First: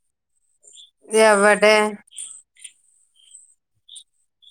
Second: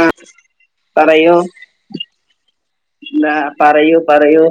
ആഹ് പറയൂ എവടെ ഇന്താ പറയൂ പറയൂ.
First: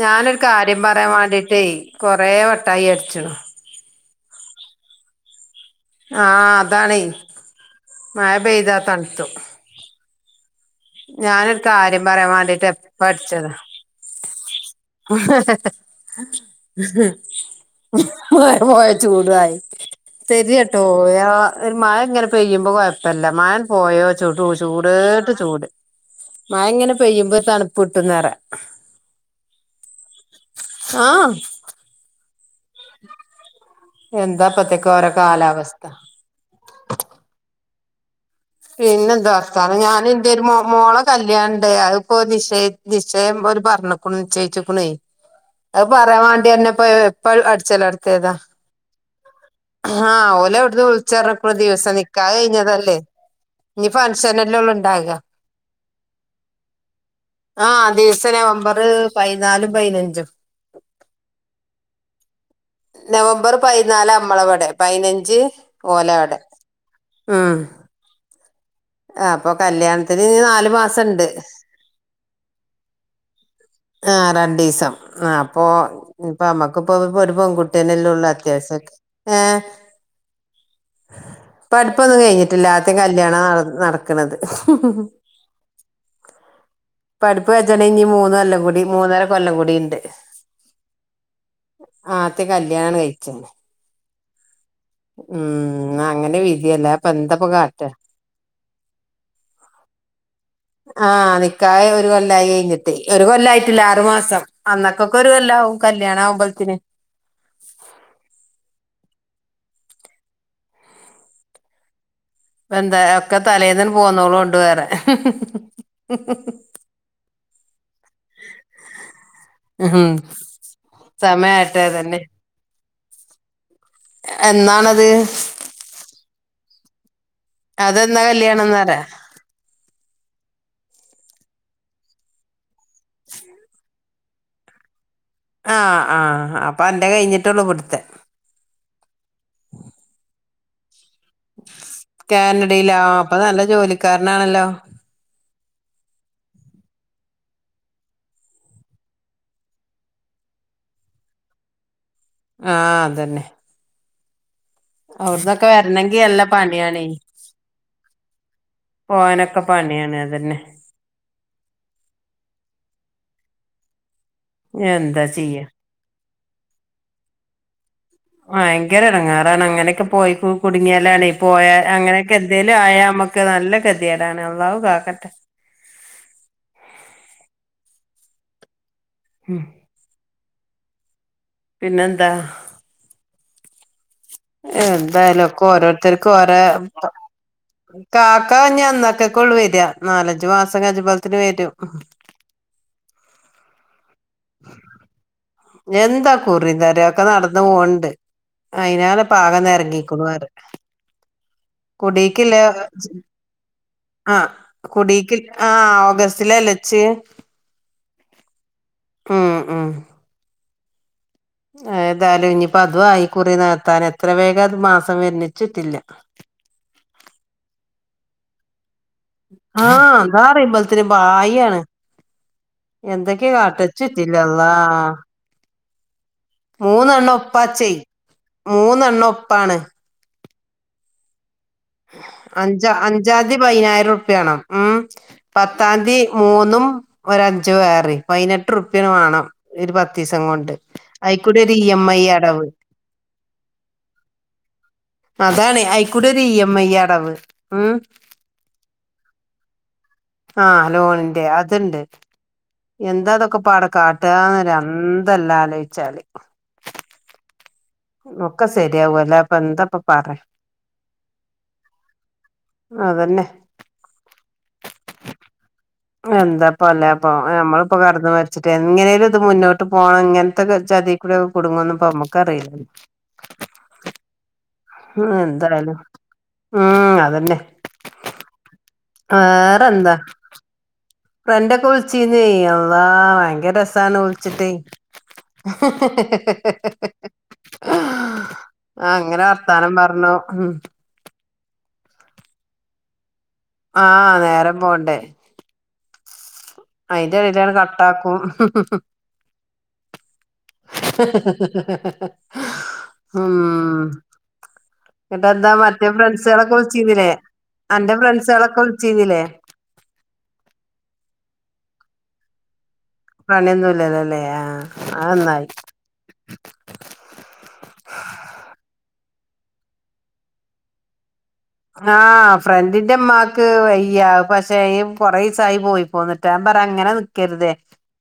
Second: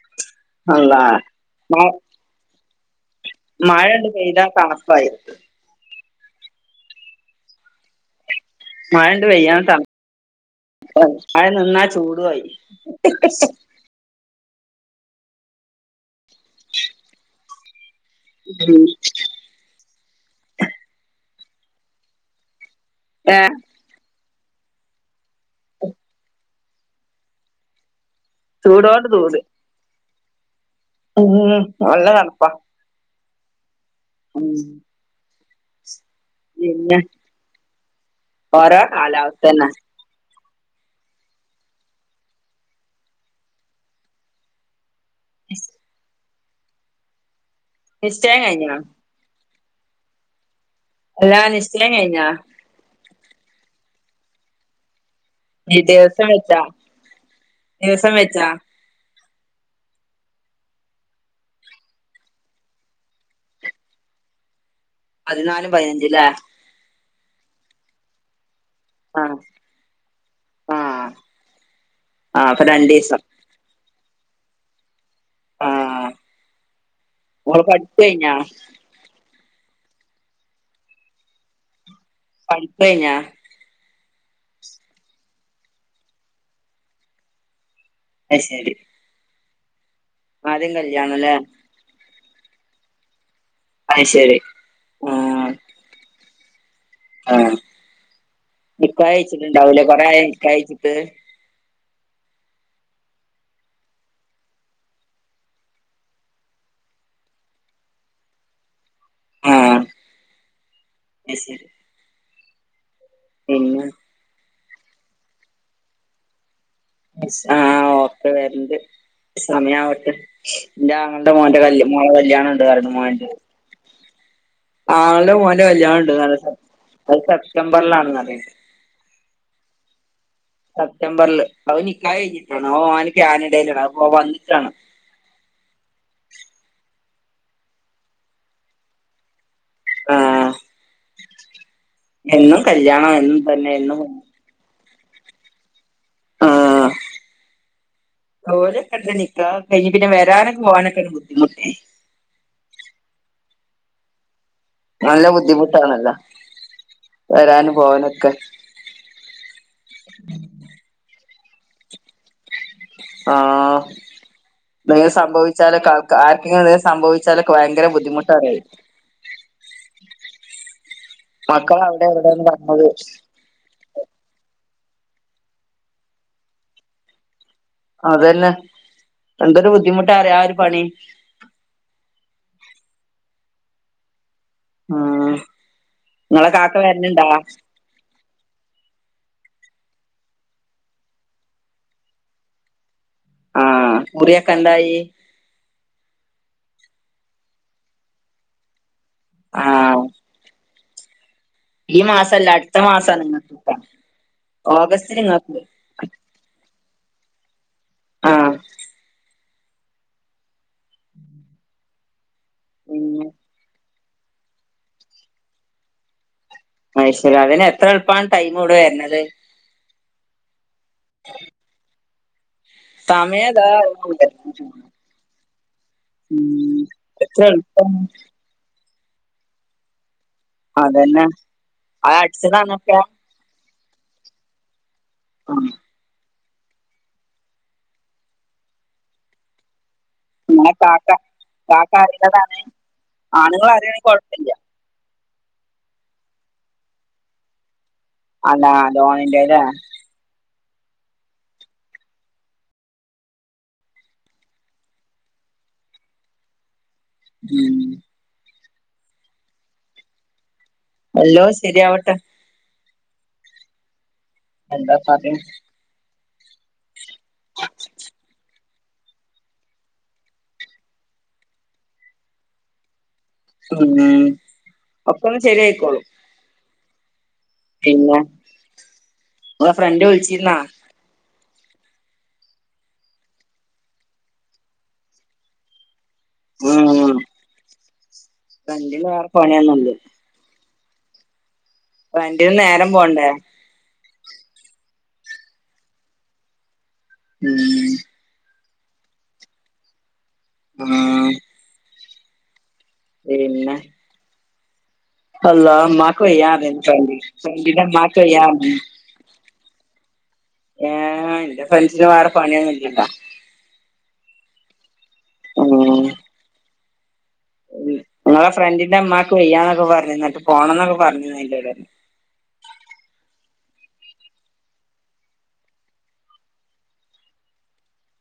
ഞാനൊരു കാര്യം അള്ളാ പറയാൻ വേണ്ടീട്ടേ മ കൊറേ വട്ടായി അടിച്ണ്. മഴണ്ട് പെയ്താ തണപ്പായി. ആഹ് അതാണെ മായപെഴ് മഴണ്ട് പെയ്യാൻ തണപ്പായി മഴ ഞാനൊരു നിന്നാ കാര്യം ചൂടു പറയാൻ ആയി. വാണ്ടീട്ട് എപ്പ അടിച്ചതാ [inaudible] ഉം മയപോയാ ചുടു ആയി. തെര്യാട്ടോ ഒരു മഴ ഇങ്ങനെ പെയ്യുമ്പോ കൊഴപ്പല്ല ഏഹ് മഴ പോയോ, ചുടു ചൂടേട്ട് ചൂട് മയ ഇങ്ങനെ പെയുമ്പോ ഒരു തണുപ്പ് കിട്ടുന്ന്പറയാം ചുടോട് ചൂട് [inaudible] ആഹ് ഉം നല്ലതണുപ്പാ എന്താ അപ്പത്തെക്കും ഓരോകാലാവസ്ഥ പിന്നെ ഓരോകാലാവസ്ഥന്നെ ത്തെ ഒരുമോളെകല്ലിയാണംണ്ട് അതിപ്പോ നിശ നിശ്ചയം ഒരു പറഞ്ഞെക്ക്ണു നിശ്ചയിച്ചെക്കുണെ അത് പറയാവാണ്ടി അന്നെപ്പ എപ്പൾഅടിച്ചലർത്തിയതാ നിശ്ചയം കഴിഞ്ഞോ ആഹ് എല്ലാ ഓലവടന്നുവിളിച്ചറഞ്ഞപ്പോൾ നിശ്ചയം ഒര്ദിവസം കഴിഞ്ഞോ നിക്കാഹ്കഴിഞ്ഞതല്ലേ ഇനി ഫങ്ഷൻ അല്ലെ ഒള്ള് ഉണ്ടാവുക ഈ ദിവസം വെച്ചാ ആഹ് ദിവസം നവംബറ് പതിനാലുംപതിനഞ്ചും നവംബർ പതിനാല് അമ്മളവിടെ പതിനഞ്ച് പതിനാലും പതിനഞ്ചുല്ലേ ഓലവടെ ഉം ആഹ് അപ്പൊ കല്യാണത്തിന് ഇനി നാലു മാസം ആഹ് ഇണ്ട് ആഹ് അപ്പൊ രണ്ടീസം ആഹ് രണ്ടീസം ആഹ് അപ്പൊ ആഹ് ഇന്നി നമ്മക്കിപ്പം ഒരു ഓള് പഠിപ്പ് പെൺകുട്ടിയന്നല്ലേ ഒള്ളു കഴിഞ്ഞാ അത്യാവശ്യം ഒക് ഏഹ് പഠിപ്പോന്നും കഴിഞ്ഞിട്ടില്ല പഠിപ്പ് ആത്യം കഴിഞ്ഞാ കല്ലിയാണം നടന് നടക്ക്ണത് പഠിപ്പ് കജനങ്കി അയ്ശരി മുന്ന്കൊല്ലംകുടി മൂന്നരകൊല്ലംകുടി ഇണ്ട് ആദ്യം കല്ലിയാണം ല്ലേ ആത്യം കല്ലിയാണം കഴിച്ചാന അയി ശെരി ഉം അങ്ങനെ വിധി അല്ലെ ആഹ് നിക്കാഹ് കഴിച്ചിട്ടുണ്ടാവുല്ലെ കൊറെയായോ നിക്കാഹ്കയിച്ചിട്ട് ആ നിക്കാഹ് ഒരുകൊല്ലമായികഴിഞ്ഞിട്ട് ഒരുകൊല്ലമായിട്ടില്ല ആറുമാസം അന്നക്കൊക്കെ ഒരുകൊല്ലാവും കല്യാണ ആവുമ്പോത്തിന് ആഹ് അത് ശെരി എന്താ ഒക്കെ തലേന്നന്ന് പോന്നോള കൊണ്ട് വേറെ ആഹ് ഓക്കെ വരണ്ട് ഉം സമയാവട്ടെ എന്റെ ആങ്ങളേടെ മോന്റെ കല് സമയാട്ടെ മോള തന്നെ കല്യാണണ്ട് [unintelligible] എന്നാണത് മോന്റെ കല്യാണം ഉണ്ട് അത് സെപ്റ്റംബറിലാണറിയത് [unintelligible] ന്നേര സെപ്റ്റംബറില് അത് നികാഹ്കഴിഞ്ഞിട്ടാണ് ഓന് ക്യാനടയിലാണ് ആവൊക്കെഓൻവന്നിട്ടാണ് ആഹ് ആഹ് അപ്പൊഅന്റെ കഴിഞ്ഞിട്ടുള്ളൂ ഇവുടുത്തെ ആഹ് എന്നും കല്യാണം എന്നും തന്നെ എന്നും ആണല്ലോ [inaudible] ഓരൊക്കെണ്ട് നിക്കാഹൊക്കെ കഴിഞ്ഞിട്ട് പിന്നെവരാനും പോകാനൊക്കെ ഒരു ബുദ്ദിമുട്ടെ ആഹ് അതന്നെ നല്ല ബുദ്ധിമുട്ടാണല്ലോ അവിടന്നൊക്കെവരണെങ്കി നല്ല പണിയാണേ വരാനും പോവാനൊക്കെ പോകാനൊക്കെപണിയാണ് അതന്നെ ആഹ് [unintelligible] എന്താ ചെയ്യാ സംഭവിച്ചാല് കൽ ആർക്കെങ്കിലുംഎന്തെങ്കിലും സംഭിച്ചാലൊക്കെ ഭയങ്കരബുദ്ദിമുട്ട് ഭയങ്കരയേടങ്ങേറാണ് അങ്ങനൊക്കെപോയികുടുങ്ങിയാലാണെ പോയാ മക്കള് അവിടെ അങ്ങനൊക്കെ ഇവിടെന്ന് എന്തേലും പറഞ്ഞത് ആയാ നമ്മക്ക് ക്ക് നല്ല കെത്യേടാണ് അള്ളാഹു കാക്കട്ടെ അതന്നെ ഉം എന്തൊരു ബുദ്ധിമുട്ടാറ്യോ ആ ഒര് പണി പിന്നെന്താ ഉം എന്തായാലൊക്കെ ഓരോരുത്തർക്കും നിങ്ങളെ ഒരോ കാക്ക പ വരണുണ്ടാ കാക്ക ഇഞ്ഞ് അന്നക്കക്കൊള്ളു വെരാ നാലഞ്ച് മാസം കജ്ജ്മ്പോത്തിനു വരും ആഹ് കുറിയൊക്കെ എന്തായി എന്താ കുറിം തറിയൊക്കെ നടന്ന് പോവ്ണ്ട് അയിനാലെ ഇപ്പാകെ ആഹ് നെരങ്ങിക്ക്ണുറ്യാ ഈ മാസല്ല കുടീക്ക്ല്ലാ അടുത്ത മാസാണ് നിങ്ങക്ക് ആഹ് ഓഗസ്റ്റില് കുടീക്ക് നിങ്ങക്ക് ആഹ് ഓഗസ് റ്റ്ലല്ലേച്ച് ആഹ് ഉം ഉം ഏതായാലും ഇനിയിപ്പോ അതും ഉം ആയി കുറി നികത്താന് എത്ര വേഗം ഇത് മാസം വര്നെ ഇച്ച്ച്ചല്ല അത് ശെര്യാ അതെന്നെ എത്ര എള്പ്പാണ് ടൈമ് ഇവടെ വര്ണത് ആഹ് ഇതാറിയുമ്പളത്തിന് പായ്യ്യാണ് എന്തെക്കെ സമയതാ കാട്ട ഇച്ച്ച്ചല്ല ഉം അള്ളാഹ് മൂന്നെണ്ണം എത്ര ഒപ്പാച്ചേ എളുപ്പം മൂന്നെണ്ണം ഒപ്പാണ് അതന്നെ അത് അഞ്ച് അടിച്ചതാണൊക്കെ അഞ്ചാംതീ പതിനായിരം ഉറ്പ്യാണം ഉം ആഹ് പത്താംതീ മൂന്നും ഒരഞ്ച് വേറിം പയിനെട്ട്റുപ്യാണ്ട് വാണം ഈ ഒര് പത്തീസം ഇങ്ങളെ കൊണ്ട് കാക്ക അയിക്കൊര് ഇ എം ഐ അടവ് ആണ്ങ്ങളാരേണെ കൊഴപ്പല്ല അതാണ് അയിക്കൂടൊര് ഇഎംഐ അടവ് ഉം അതാ ലോണിന്റെ ലേ ആഹ് ലോണിന്റെ അത്ണ്ട് എന്താ ഇതൊക്കെ പാടെ കാട്ടാന്നോര് അന്തല്ല ആലോയിച്ചാല് ഉം ഒക്കെ സെര്യാവും അല്ലാ ഇപ്പൊ എന്താപ്പം പറ്യാ എല്ലോ ശരിയാവട്ടെ അതന്നെ എന്താ പറ്യാ എന്താപ്പ അല്ലാപ്പം നമ്മള്പ്പം കാട്ട്ന്നമാരി ച്ചിട്ട് എങ്ങനേലും ഇത് മുന്നോട്ട് പോവണം ഇങ്ങനത്തൊക്കെ ചതിക്കൂടെ കുട്ങ്ങുന്ന്പ്പോ നമ്മക്കറീലല്ലോ ഉം ഉം ഒക്കൊന്ന് എന്തായാലും ശരിയായിക്കോളും ഉം അതന്നെ പിന്നെ ഇങ്ങളെ ഫ്രണ്ട് വേറെന്താ വിളിച്ചിര്ന്നോ? ഫ്രണ്ടൊക്കെ വിളിച്ചീന്നെ അള്ളാ ഭയങ്കര രസാണ് വിളിച്ചിട്ടെ ഹഹഹഹഹഹഹ ഉം ഫ്രണ്ടിന് ആഹ് വേറെ അങ്ങനെ വർത്താനം പണിയൊന്നുല്ല പറഞ്ഞു ഉം ഫ്രണ്ടിന് നേരം പോണ്ടേ ആഹ് നേരം പോണ്ടേ അയിന്റെ എടേലാണ്ട് ഉം കട്ടാക്കും ആഹ് ആഹഹഹഹഹഹ പിന്നെ ഇങ്ങട്ടെന്താ അള്ളാ മറ്റേ ഉമ്മാക്ക് ഫ്രണ്ട്സേളൊക്കെ വയ്യാറിയും ഫ്രണ്ട് വിളിച്ചീന്നിലേ ഫ്രണ്ടിന്റെ അന്റെ ഉമ്മാക്ക് വയ്യാറിയും ഫ്രണ്ട്സേളൊക്കെ വിളിച്ചീന്നിലേ ഏഹ് എന്റെ ഫ്രണ്ട്സിന് വേറെ പണിയൊന്നുമില്ലല്ലോ പണിയൊന്നുമില്ലല്ലേ ആഹ് അന്നായി ഉം നിങ്ങടെ ഫ്രണ്ടിന്റെ അമ്മാക്ക് വയ്യാന്നൊക്കെ പറഞ്ഞിരുന്നിട്ട് പോണന്നൊക്കെ പറഞ്ഞിരുന്നില്ലേടെ ആഹ് ഫ്രണ്ടിന്റെയുമ്മാക്ക് വയ്യ പക്ഷേ കൊറെ ദിവസായി പോയി പോന്നിട്ട് ഞാൻ പറ അങ്ങനെ നി കരുതേ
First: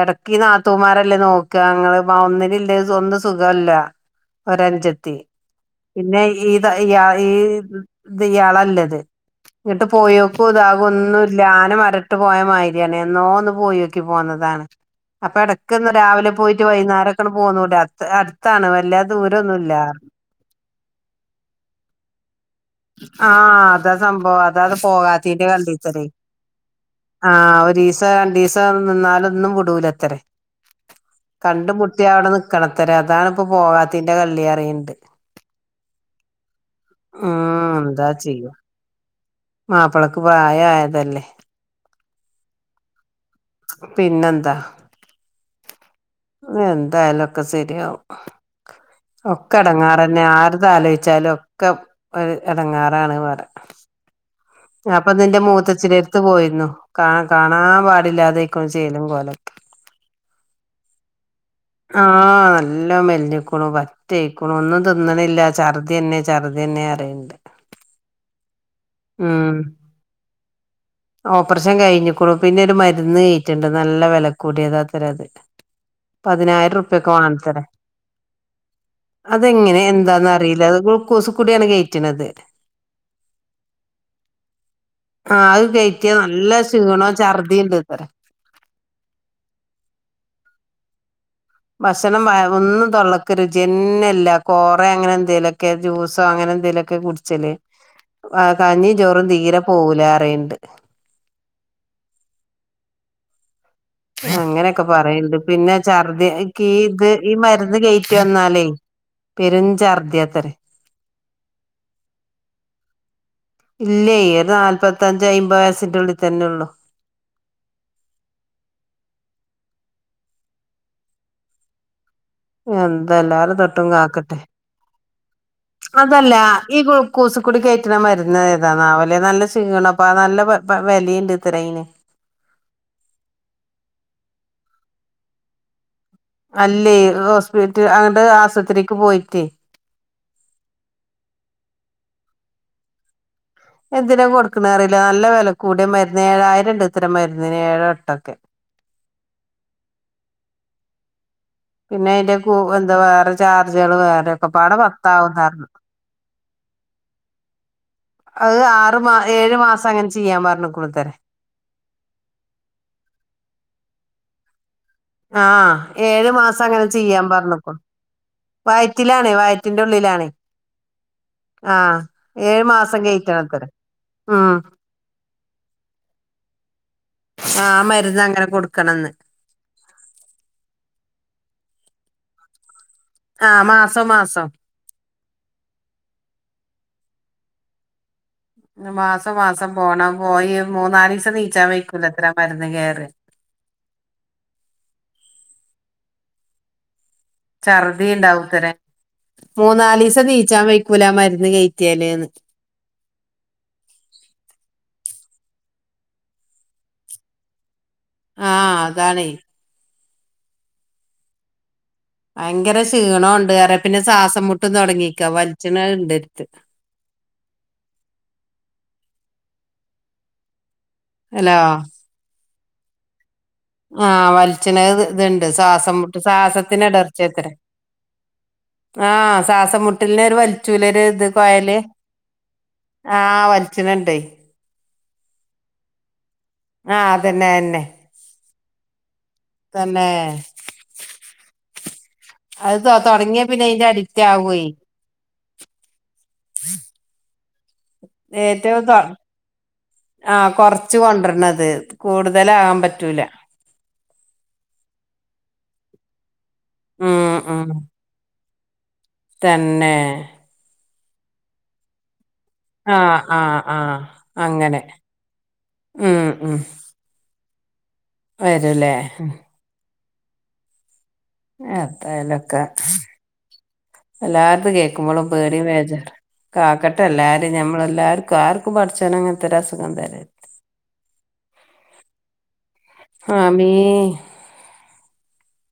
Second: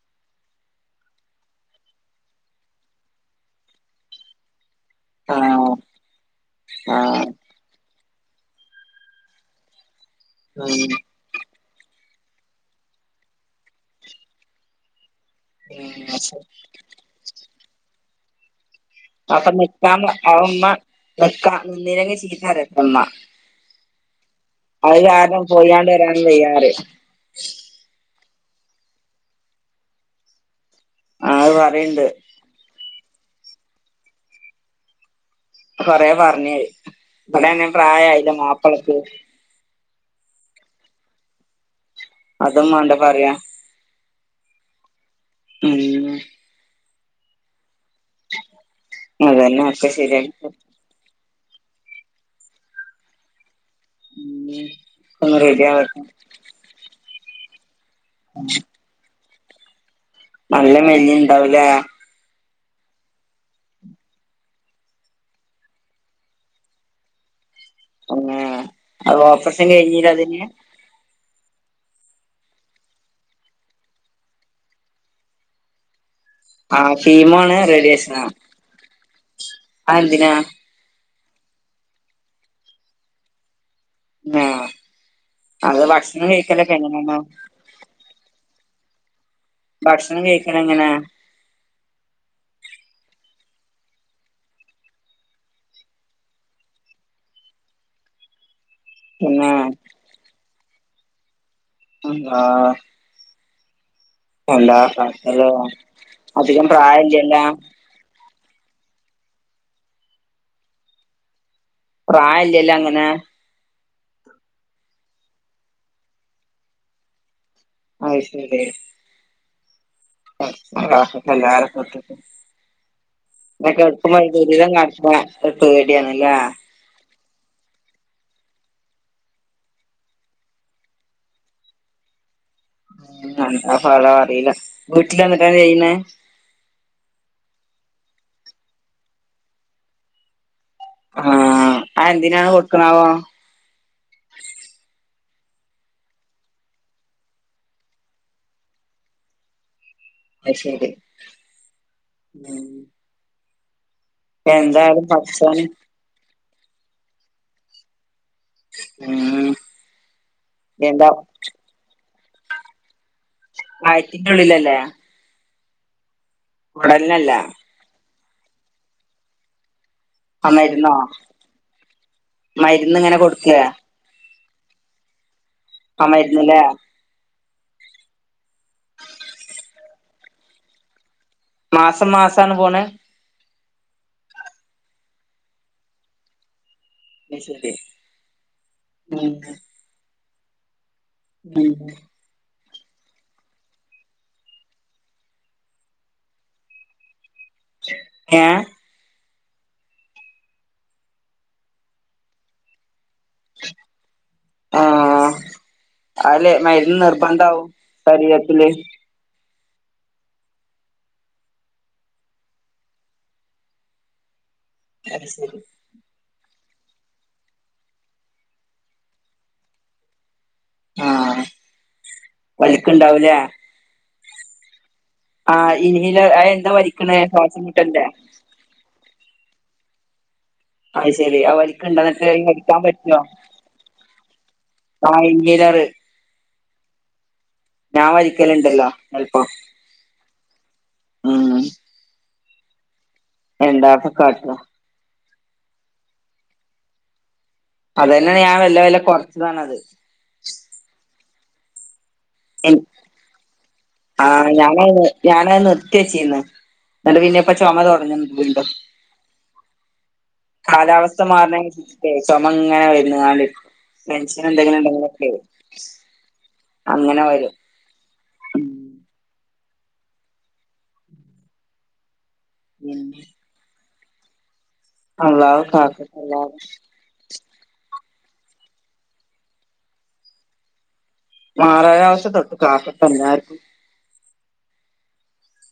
ഇടക്ക് ഈ നാത്തൂമാരല്ലേ നോക്ക്ആ, ങ്ങള് മാ ഒന്നിനില്ലേ ഒന്ന് സുഖല്ല. ഒരഞ്ചത്തി, ആഹ് പിന്നെ ഈത ഈ ആ ആഹ് ഈ. ഇത് ഇയാളല്ലത്. ഇങ്ങിട്ട് പോയോക്കും ഇതാകും ഉം ഒന്നുമല്ല ആന മര ഇട്ട് പോയ മായിരിയാണ്, എന്നോ ഒന്ന് പോയോക്കി പോന്നതാണ്. അപ്പ ഇടക്ക്ന്ന രാവിലെ ഉം പോയിട്ട്, വൈന്നാരൊക്കെങ്ങട്ട് പൊന്നൂടെ, അത്രെ അടുത്താണ് വല്ലാത അപ്പൊ നിക്കാമു ആ ഉമ്മ നിക്കാ നിന്നിലെങ്കി ചീത്തറയ ആഹ് അതാ സംഭവ അതാ അത് പോകാ കാരണം ത്തീന്റെ പോയാണ്ട് കൻഡീസന്. വരാനും വയ്യാറിയും അഹ് ഒരീസ രണ്ടീസ നിന്നാലൊന്നും വ്ടൂലത്രേ. അത് കണ്ട് മുട്ടി പറയണ്ട് അവിടെ നിക്കണത്തറെ, അതാണ് പ്പപ്പോവാത്തീന്റെറെ കള്ളിയറിയ്ണണ്ട്. കൊറേ പറഞ്ഞ, വ്ടെണെ ഉം പ്രായായില്ലേ മാപ്പളക്ക്. മാപ്പളക്ക് പ്രായായതല്ലേ. അതും വാണ്ടേ പറയാ. പിന്നെന്താ? പിന്നെ എന്തായാലൊക്കെ സെരിയാവും. ഒക്ക അതന്നെ ഒക്കെ എടേങ്ങാറന്നെ, ശരിയാക്കി ആരതാലോയിച്ചാലും. ഒക്കെ ഒരു ഇടങ്ങാറാണ് പറ. ഉം ഞാപ്പൊ ദാ ഒന്ന് ന്റെ റെഡി ആവട്ടെ മൂത്തച്ചിടെ പോയിരുന്നു. കാ കാണാൻ പാടില്ലാതെയ്ക്കും ചേലും കോലെക്കെ. നല്ല മെല്ലിഞ്ഞീണ്ടാവുലേ? ആഹ് നല്ല മെലിഞ്ഞുക്കുണു പ തേക്കുണു ഒന്നും തിന്നണില്ല ചറുതിയ ന്നെ ചറുദിയന്നെഅറിയണ്ട്. അന്നെ ഓപ്പറേഷൻ കഴിഞ്ഞലതിന്? ഓപ്പറേഷൻ കഴിഞ്ഞിക്കുണു, പിന്നെ ഒരു മരുന്ന് കേറ്റ്ണ്ട്, നല്ല വെല ക്കൂടിയതാത്തറെ അത്. ആ പതിനായിരറുപ്യൊക്കെ കീമോണ് വാണത്രെ, റേഡിയേഷനാ അതെങ്ങനെ എന്താന്ന് അതെന്തിനാ അറിയീല അത് കൂസ്ക്കൂടിയാണ് കേറ്റ്ണത്. ഉം ആഹ് അത് കയറ്റിയ നല്ല ശീണോ എങ്ങനെയാണ് ഛർദിണണ്ടത്രെ. ഭക്ഷണം കഴിക്കണ എങ്ങനേ? ഭക്ഷണം വയ ഒന്നും തൊള്ളക്കു രുചി യെന്നല്ല. കോറെ അങ്ങനെ എന്തേലൊക്കെ ജൂസോ അങ്ങനെ എന്തേലൊ ഒക്കെ കുടിച്ചല്, കഞ്ഞീ ചോറും പിന്നെ തീരെ പോകൂലാറീണ്ട്. [unintelligible] എന്താ അങ്ങനെയൊക്കെ പറയണ്ട്. ഭക്ഷണത്തില് പിന്നെ ഛർദി ഇക്ക് അധികം ഈ ഇത് ഈ പ്രായമില്ലല്ലോ മരുന്ന് കയ് പറ്റ ഒന്നാലേ പെരുഛർദ്യാതറെ. പ്രായ ഇല്ലല്ലോ അങ്ങനെ ഇല്ലയ് ഒരു നാല്പത്തഞ്ച് അയിമ്പത് വയസ്സിന്റെ ഉള്ളി തന്നെ ഉള്ളു. അയ് ശരി ല്ല എല്ലാരകൊത്ത എന്തെല്ലാരും തൊട്ടും പ്പ മൂ കാക്കട്ടെ നടക്ക്ണെ പേടിയാണല്ല? അതല്ല ഈ കുൾക്കൂസ്ക്കൂടി കയറ്റണ മരുന്ന് ഏതാണാവല്ലേ? നല്ല ശീണഅപ്പ നല്ല വെലീണ്ട്ല്ലേ പ്പത്രേയീന്. ഉാ ഫലം അറിയീല. വീട്ടില് വന്നിട്ടാ ചെയ്യ്ന്ണെ? അല്ലേ ഹോസ്പിറ്റ് അങ്ങട്ട് ആസുപത്രിക്ക് പോയിറ്റ്. ആഹ് അഹ് എന്തിനാണ് കൊടുക്ക്ണാവോ. എന്തിനാ കൊടുക്ക്ണെ അറീല, നല്ല വെല കൂടിയ മര്ന്ന്, ഏഴായിരണ്ട്ത്രെ മരുന്നിന് ഏഴൊ എട്ടൊക്കെ. അയ് ശരി. പിന്നെ അയ്ന്റെ കൂ ഉം എന്താ വേറെ ചാർജാള് വേറെ ഒക്കെപാടെ എന്തായാലും പത്താവും പടച്ചോന് ന്നർഞ്ഞു അഹ് ആറ് മാ ഉം ഏഴു മാസഅങ്ങനെ ചെയ്യാൻ എന്താ പറഞ്ഞ്ക്ക്ണൂത്തരെ വയത്തിന്റെ ഉള്ളിലല്ലേ ആഹ് ഏഴ് മാസഅങ്ങനെ ചെയ്യാൻ കുടലിനല്ല പറഞ്ഞ്ക്കുണു. വയറ്റിലാണേ വയറ്റിന്റെ ഉള്ളിലാണേ ആ മരുന്നോ ആഹ് ഏഴ് മരുന്ന് മാസം ഇങ്ങനെ കൊടുക്കേ കെയിറ്റണത്തരെ ഉം ആ മര്ന്ന് ല്ലേ ആഹ് ആ മര്ന്ന് അങ്ങനെ കൊട്ക്കണംന്ന് മാസം മാസാണ് പോണഹ് ആഹ് മാസം മാസം അയ് ശരി ന്ന് ഉം മാസം മാസം പോണം പോയി മൂന്നാലിസം നീചാം ഉം വെക്കൂലത്രെ ആ മര്ന്ന് കേറിയാല് ഛർദി ഏഹ് ഇണ്ടാവുത്തരെ മൂന്നാലിസം നീച്ചാൻ വെയ്ക്കൂല ആ മര്ന്ന് കേറ്റിയാല്ന്ന് ആഹ് അഹ് ല്ലെ മര്ന്ന് നിർബന്ധവും ശരീരത്ത്ല് അതാണെയ് ഭയങ്കര ക്ഷീണോണ്ട് അറ്യ പിന്നെ ശ്വാസം മുട്ടും അത് തൊടങ്ങിക്കാ ശരി വലിച്ച്ണഹ് ഇണ്ട് എര്ത്ത് ആഹ് അലോ വലിക്ക്ണ്ടാവുല്ലേ ആഹ് വൽച്ച്ണെഹ് ഇത് ഇത്‌ണ്ട് ആഹ് സാസം മുട്ട് ഇൻഹീലർ അത് എന്താ സാസത്തിന് വലിക്കണേ എടർചേത്ത് രെ ശ്വാസം മുട്ടലിന്റെ ആഹ് സാസംമുട്ടൽന് ഒര് വൽ ചൂലെ ഒര് അത് ഇത് ശെരി അത് കൊയല് വലിക്ക്‌ണ്ടോ ന്നിട്ട് വലിക്കാൻ ആഹ് വൽച്ച്ണെഹ് ഇണ്ടെയ് ആഹ് ഇൻഹീലറ് ആഹ് അതന്നെ അയന്നെ ഞാൻ വലിക്കല്ണ്ടല്ലോ ചെൽപ്പൊ തന്നെ ഉം അഹ് താതൊടങ്ങിയാപിന്നെ അയിന്റെ എന്താപ്പ അഡിക്റ്റ് കാട്ടാ ആവൊയ് ഹ [unintelligible] അതെന്നേണ് ഞാൻ വെല്ലെ വെല്ലെ കൊർച്ചതാണത് ആഹ് കൊർച്ച് കൊണ്ടര്ണം അത് കൂടുതലാവാൻ പറ്റൂല ആണ് ഞാനയ്ന് ഞാനത് നിർത്തിയെച്ചിന്ന് ന്നട്ട് ഉം പിന്നെ പ്പൊ ചൊമ തൊടങ്ങ്ണ്ട് വീണ്ടും തെന്നേ കാലാവസ്ഥ മാറ്ണേന് അൻസരിച് ക്കെയ് ചൊമ ഇങ്ങനെ ആഹ് ആഹ് വെര്ന്ന്ങ്ങാണ്ടിരിക്കും ആഹ് ടെൻഷനെന്തെങ്കിലും അങ്ങനെ ഇന്ടെങ്കിലൊക്കെയ് ഉം അങ്ങനെ വരും ഉം വരും ല്ലേ ഉം എത്തായാലൊക്കെ പിന്നെ എല്ലാര്തും കേ ക്ക്മ്പളും അള്ളാഹു പേടീം ബേജാറും കാക്കട്ടെ എല്ലാരിം കാക ട്ടെല്ലാരീം ഞമ്മളെല്ലാര്ക്കും ആർക്കും പടച്ചോന് അങ്ങൻത്തൊരു അസുഖം തരാ മാരാവ്യാസത്തെ തൊട്ട് കാക്കട്ടെ എല്ലാര്ക്കും മീൻ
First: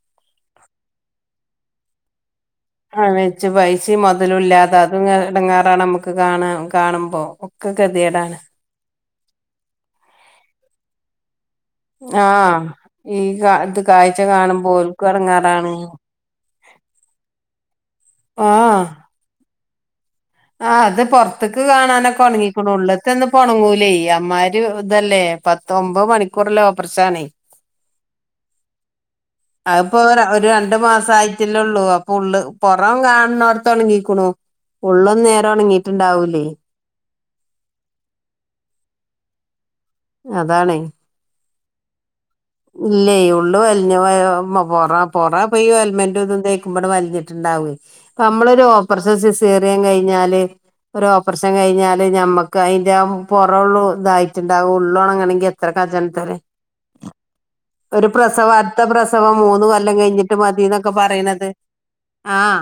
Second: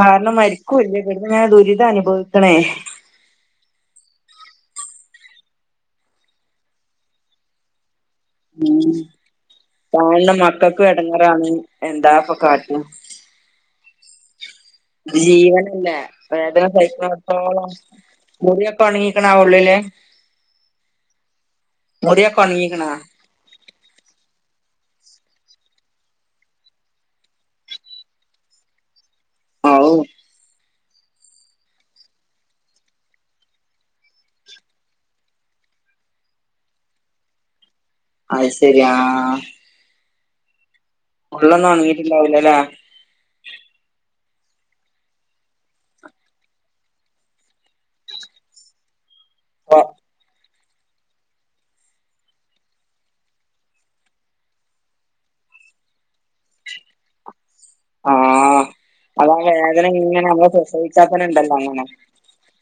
കാരണം മരിക്കൂല്ലേ പിന്നെങ്ങനെ ദുരിതം അനുഭവിക്കണേ ആ വെച്ച് പൈസയും മൊതലും ഇല്ലാതെ അതും എടങ്ങേറാണ് നമ്മക്ക് കാണാ കാണുമ്പോ ഒക്കെ ഗതികേഡാണ് ഉം തായെള്ള മക്കൾക്കും എടങ്ങേറാണ് എന്താപ്പൊ ആഹ് കാട്ടാ ഈ കാ ഇത് കായ്ച്ച കാണു ജീവനല്ലേ വേദന സഹിക്കണട്ത്തോളം ആഹ് മുറിയൊക്കൊ ഒണങ്ങി ക്കണാവൂള്ളൂലെ ആഹ് അത് പൊറത്തക്ക് കാണാനൊക്കെ മുറിയൊക്കെ ഒണങ്ങിക്കുണൂ ഒണങ്ങിക്കണാ ഉള്ള്ത്തൊന്നും ഒണങ്ങൂലേ അമ്മാരി ഇതല്ലേ പത്ത് ഒമ്പത് മണിക്കൂറ്‌ള്ളെ ഓപ്പർഷാണെ ഔ അത്പ്പോ ഒര ഒരു ര രണ്ട് മാസം ആയിറ്റല്ലോള്ളൂ അപ്പൊ ഉള്ള് പൊറം കാണണോടത്ത് ഒണങ്ങീക്കുണു ഉള്ളൊന്നും നേരെ ഒണങ്ങിട്ട്ണ്ടാവൂലേ അത് ശരി ആഹ് ആഹ് അതാണെ ഉള്ളൊന്നും ഒണങ്ങീട്ട്ണ്ടാവൂലാല്ലേ ഇല്ലേ ഉള്ള് വലിഞ്ഞ [unintelligible] പൊറ പൊറ ഇപ്പ ഈ ഓയിൽമെൻ്റ് ഇതും തേക്കുമ്പാട് വലിഞ്ഞിട്ട്ണ്ടാവേ നമ്മളൊരു ഓപ്രഷൻ സീസേറിയാൻ കഴിഞ്ഞാല് ഒരു ഓപ്പറേഷൻ കഴിഞ്ഞാല് ഞമ്മക്ക് അയിന്റെ ആ പൊറൊള്ളൂ ഇതായിറ്റ്ണ്ടാവും ഉള്ളൊണങ്ങണെങ്കി എത് എത്ര [unintelligible] ഒരു പ്രസവം ആഹ് അടുത്ത പ്രസവം അതാ മൂന്ന് വേദന കൊല്ലം ഇങ്ങനെ കഴിഞ്ഞിട്ട് നമ്മള് മതീന്നൊക്കെ പ്രസവിച്ചാ തന്നെ പറയണത് ഇണ്ടല്ലോ അങ്ങനെ ആഹ്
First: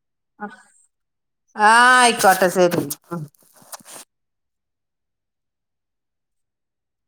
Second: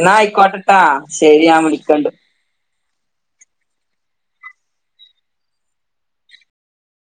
എന്നാ ആഹ് ആയിക്കോട്ടെട്ടാ ശരി ഞാൻ വിളിക്കണ്ട് ആയിക്കോട്ട സെരി